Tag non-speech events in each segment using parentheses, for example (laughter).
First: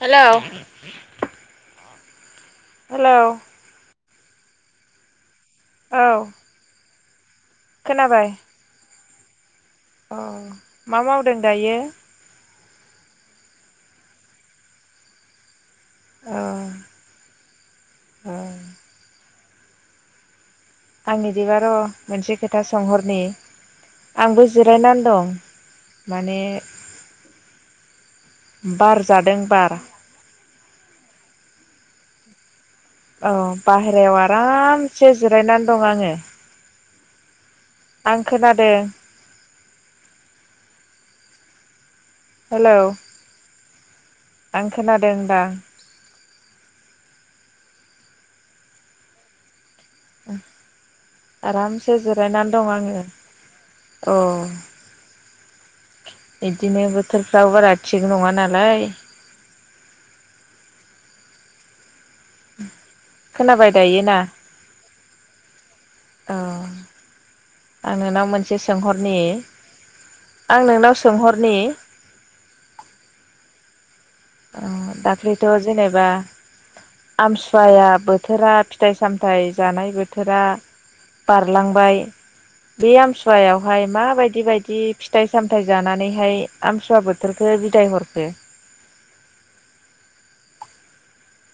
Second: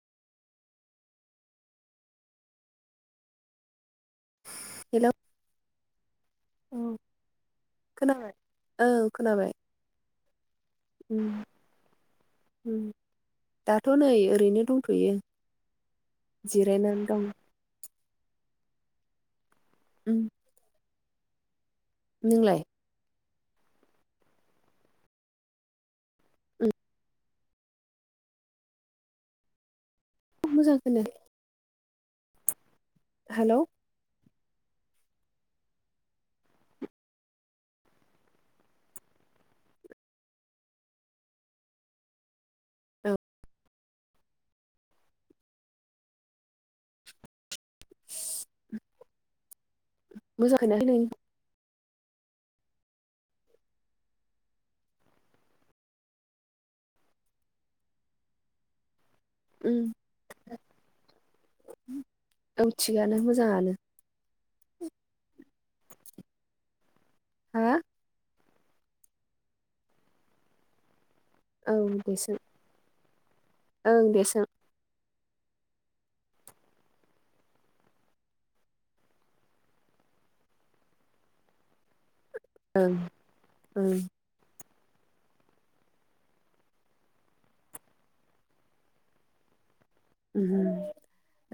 Hello. Hello. Hello. औ। औ खोनाबाय ओ खोनाबाय। अ मा उम मावदों दायो? दाथ' नै ओरैनो दंथ'यो। अ जिरायनानै दं। अ ओम। आं इदिबा र' मोनसे खोथा सोंहरनि। आंबो जिरायनानै दं माने बार जादों बार। मोजां खोनायाखै। औ बाहेरायाव आरामसे जिरायनानै दं आङो। आं खोनादों। हेलौ औ आं खोनदों दां। (inaudible) मोजां खोनायाखै नोंनिखो। सो जिरायनानै दं आङो अ। इदिनो बोथोरफ्राबो बारा थिग नङा नालाय। ओम। खोनाबाय दायोना? औ हा आं नोंनाव मोन से सोंहरनि आं नोंनाव सोंहरनि औ दे सों ओं दे सों। ख्लैथ' जेनेबा आमथिसुवाया बोथोरा फिथाइ सामथाइ जानाय बोथोरा बारलांबाय बे ओं आमथिसुवायावहाय ओं माबायदि बायद दि फिथाइ सामथाइ जानानैहाय आमसुवा बोथोरखो बिदाय हरखो?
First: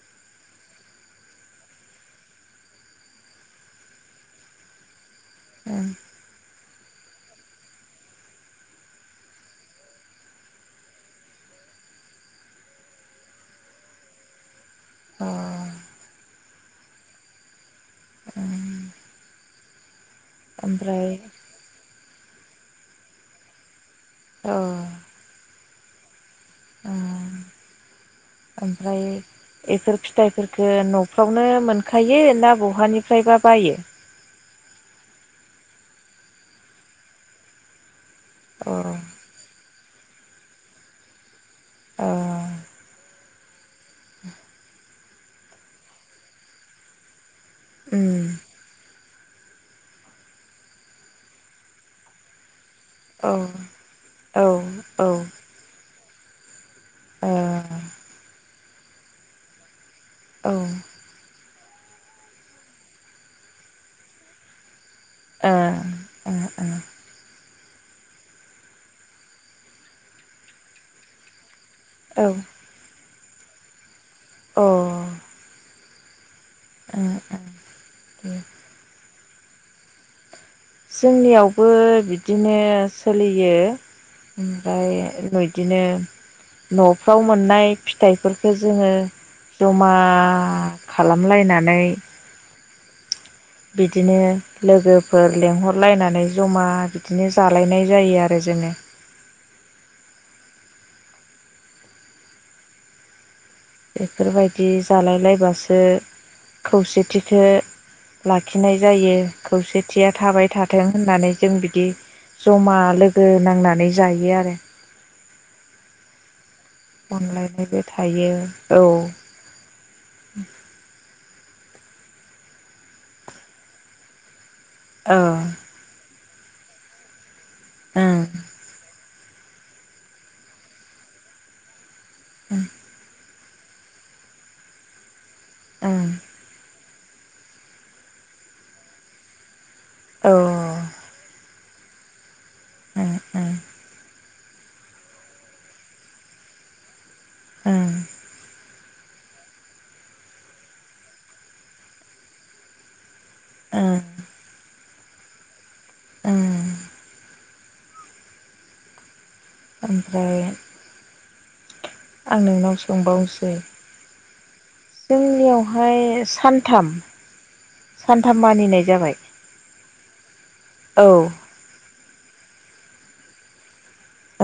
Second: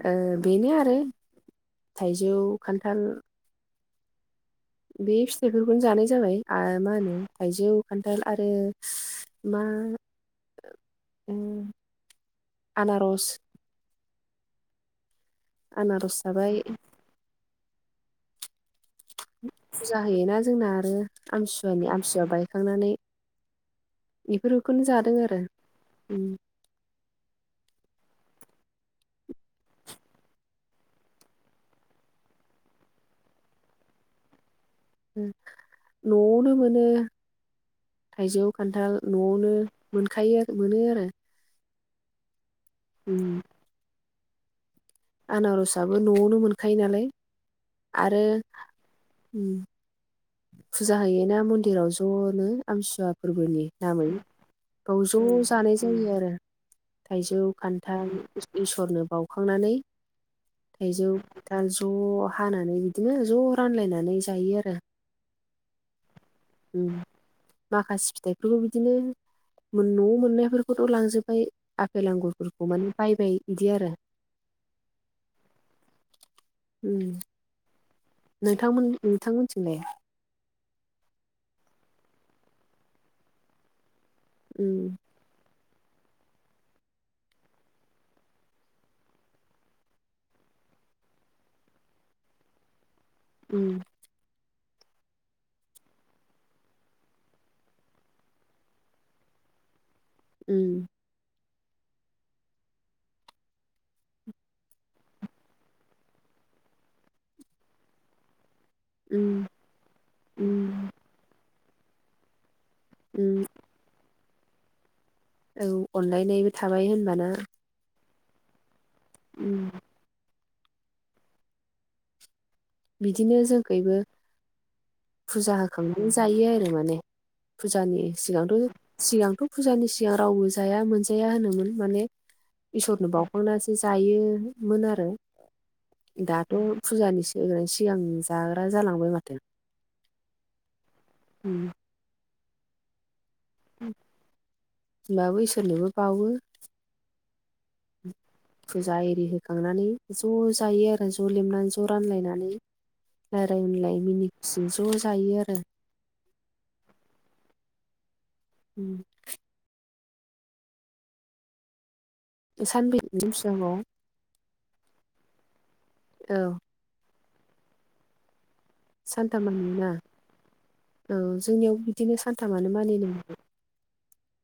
ओ बेनो आरो थाइजौ, खान्थाल बे फिथाइफोरखौनो जानाय जाबाय आ मा होनो थाइजौ खान्थाल आरो मा ओम आनारस। अ। आनारस जाबाय। आ। फुजा होयोना जोंना आरो आमथिसुवानि आमथिसुवा बायखांनानै औ बेफोरखौनो जादों आरो। ओम। ओ ओमफ्राय एफोर फिथाइफोरखो न'फ्रावनो मोनखायो ना बहानिफ्रायबा बायो? (inaudible) न'आवनो मोनो थाइजौ खान्थाल अ न'आवनो मोनखायो मोनो आरो। अ। उम। (inaudible) आनारसाबो न'आवनो मोनखायो नालाय आरो उम ओम फुजा होयोना मन्दिराव ज'नो। आमथिसुवा औ फोरबोनि नामै औ बाव औ ओ ज' जानाय जायो आरो। थाइजौ, खान्थाल इसरनो बावखांनानै औ थाइजौ दा ज' हानानै बिदिनो ज' रानलायनानै जायो आरो। ए ए ए। उम माखासे फिथाइफोरखौ बिदिनो न'आव मोननायफोरखौथ' लांजोब्बाय आफेल ओ आगुरफोरखौ माने बायबाय इदि आरो। अ। ए उम ए। नोंथांमोन नोंथांमोनथिंलाय? जोंनियावबो बिदिनो सोलियो ओमफ्राय उम बिदिनो न'फ्राव मोननाय फिथाइफोरखो जोङो जमा खालामलायनानै उम बिदिनो लोगोफोर लेंहरलायनानै जमा बिदिनो जालायनाय जायो आरो जोङो। (inaudible) उम। बेफोरबायदि जालाय लायबासो खौसेथिखो लाख खिनाय जायो उम खौसेथिया थाबाय थाथों उम होननानै जों बिदि जमा लोगो उम नांनानै जायो आरो। औ अनलायनायबो थाबाय होनबा ना। अनलायनायबो थायो औ। बिदिनो जोंखैबो औ फुजा ओं होखांदों जायो आरो माने। फुजानि ओं सिगांथ' सिगांथ' फुजानि सिगां रावबो जाया मोनजाया होनोमोन माने इसोरनो बावखांनासो जायोमोन आरो औ ओं दाथ' फुजानि सिगां सिगां जाग्रा जालांबाय माथो। औ। उम। ए ए। होनबाबो इसोरनोबो बावो। ओं फुजा एरि होखांनानै ज' जायो आरो ज' लेमनानै ज' रानलायनानै। रायलाय ओं होनलाय मिनि खुसि ज' जायो आरो। ओं उम ओमफ्राय (inaudible) आं नोंनाव सानबै सोंबावसै फुजाखौ (inaudible) जोंनियावहाय औ सानथाम सानथाम मानिनाय जाबाय सानथाम मानियोना औ जोंनियाव बिदिनो सान थामानो मानि (unintelligible)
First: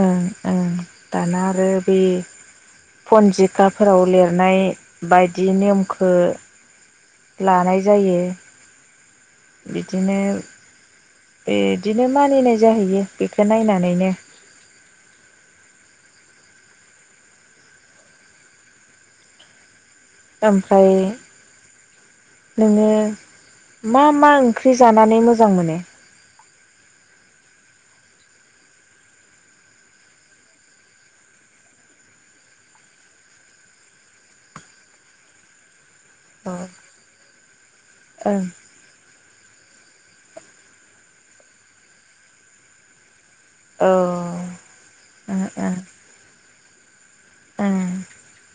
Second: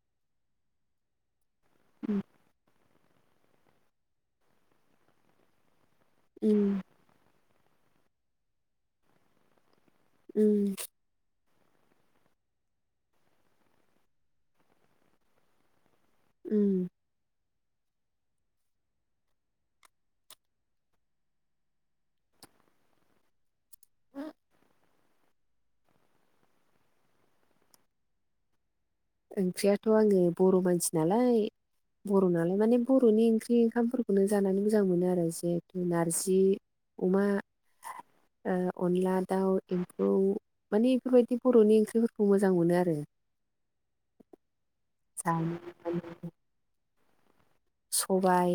ओं ओं दाना आरो बे पन्जिकाफोराव लेरनाय बायदि नेमखो लानाय जायो। बिदिनो बेदिनो मानिनाय जाहैयो बेखो नायनानैनो। उम ओमफ्राय नोङो मा मा ओंख्रि जानानै मोजां मोनो? ओंख्रियाथ' आङो बर' मानसि नालाय बर' नालाय माने बर'नि ओंख्रि ओंखामफोरखौनो जानानै मोजां मोनो आरो जिहेथु नारजि ओं अमा औ (inaudible) ओ अनला दाउ एम्फौ माने एफोरबायदि बर'नि ओंख्रिफोरखौ मोजां मोनो आरो। ओं (inaudible) ओं ओं (unintelligible) औ सबाय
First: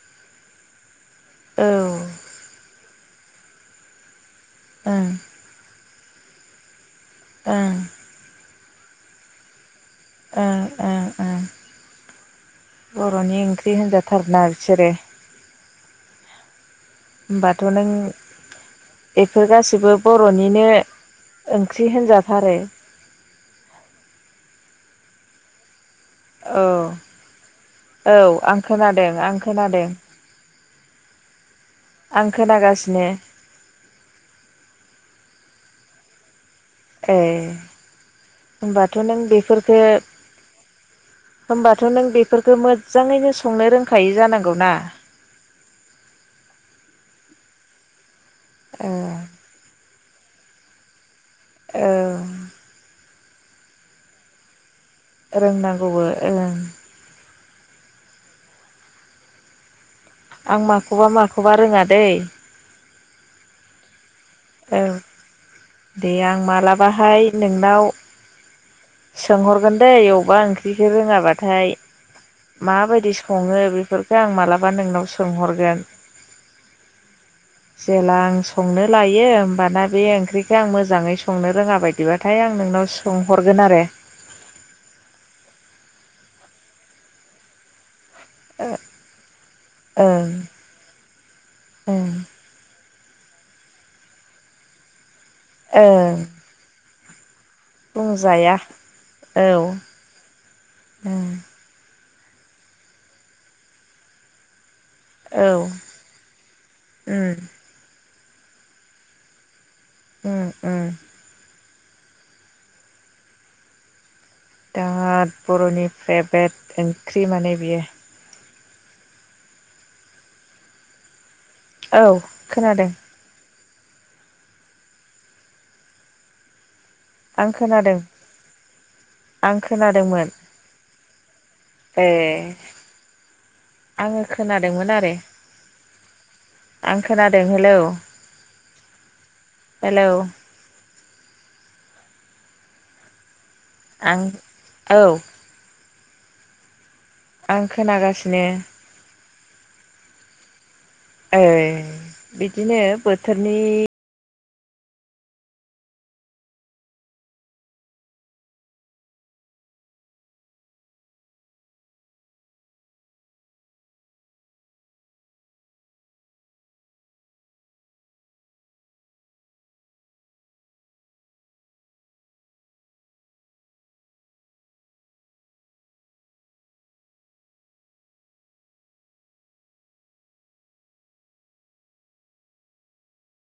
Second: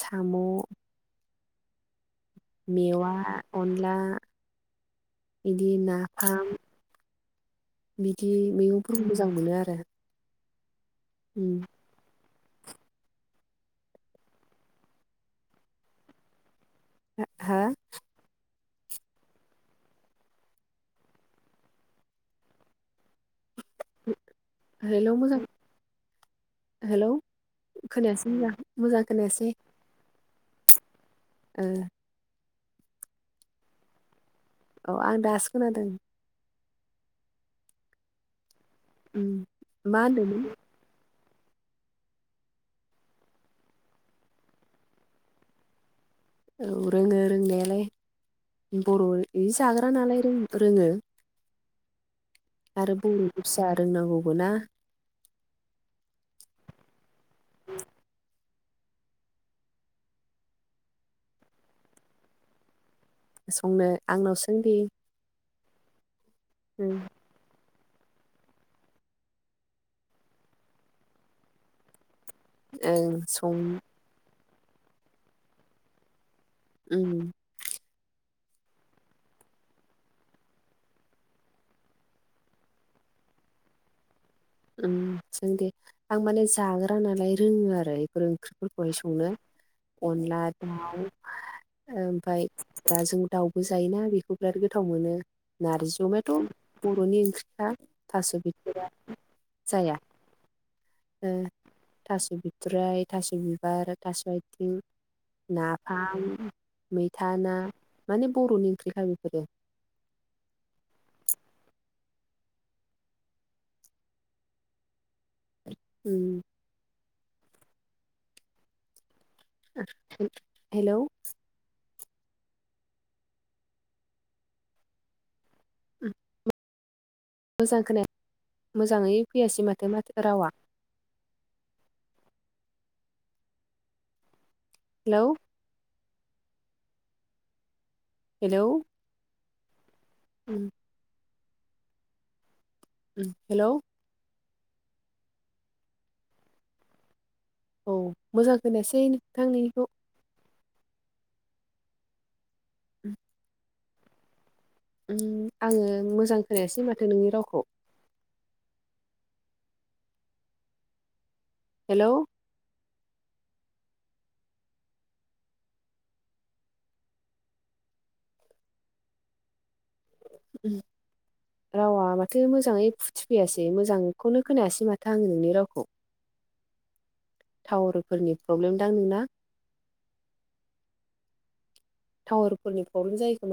साम' ओं मेवा अनला उम बिदि नाफाम ओं बिदि मैगंफोरखौ मोजां मोनो आरो ओ ओ उम बर'नि ओंख्रि होनजा थारोना बिसोरो। हा होमबाथ' नों एफोर गासैबो बर'निनो ओंख्रि होनजाथारो। (inaudible) हेलौ मोजां औ हेलौ औ खोनायासै मोजां आं मोजां खोनादों आं खोनायासै खोनादों। ओ आं खोनागासिनो। औ आं दासो खोनादों। ए होमबाथ' नों उम बेफोरफोरखो मा होनदोंमोन होमबाथ' नों बेफोरखो मोज्जाङैनो संनो रोंखायो जानांगौ ना? औ रोङो रोंनायालाय ओ बर' (unintelligible) जागोन (unintelligible) रोङो ओ आरो बर'नि फिसा रोंनांगौबो ना रोंनांगौबो ओं (inaudible) आं माखौबा माखौबा रोङा दै। संनो आंनाव सों औ (unintelligible) दे आं मालाबाहाय नोंनाव सोंहरगोन दैे अबा ओंख्रिखो रोङाबाथाय। ओं माबायदि सङो सं बेफोरफोरखौ आं मालाबा नोंनाव सोंहरगोन। उम जेला आं संनो लायो दयो होमबाना बे ओंख्रिखौ आं मोजाङै संनो रोङा बायदिबाथाय आं नोंनाव सोंहरगोन आरो उ जों बेफोर ओंख्रिफोरखौहाय संनो ओं अनला दाउ ओं ओमफफ्राय दा जों दाउबो जायोना बेखौ बिराद गोथाव मोनो नारजि ओं अमायाथ' बर'नि ओंख्रि हा थास' बुंजाया बिथराय औ उम थास' बिथराय थास' बिबार थास' आथिं उम नाफाम मैथा ना माने बर'नि ओंख्रिखा बेफोरो उम उम दाद बर'नि उम फेभ्रेट ओंख्रि माने बियो हेल' औ खोनादों उम उम आं खोनादों मोजाङै आं फैयासै माथो माथो खोनादोंमोन रावा ए आङो खोनादोंमोन आरो हेलौ आं खोनादों हेलौ हेलौ हेलौ उम हेल' आं औ आं खोनागासिनो आंनोंनिखौ ए बिदिनो बोथोरनि उम आङो मोजां खोनायासै माथो नोंनि रावखौ हेल' उम रावा माथो मोजाङै फुथिफैयाासै मोजांखौनो खोनायासै माथो आं नोंनि रावखौ टावारफोरनि प्रब्लेम दां नोंना टावारफोरनि प्रब्लेम जायोखोमा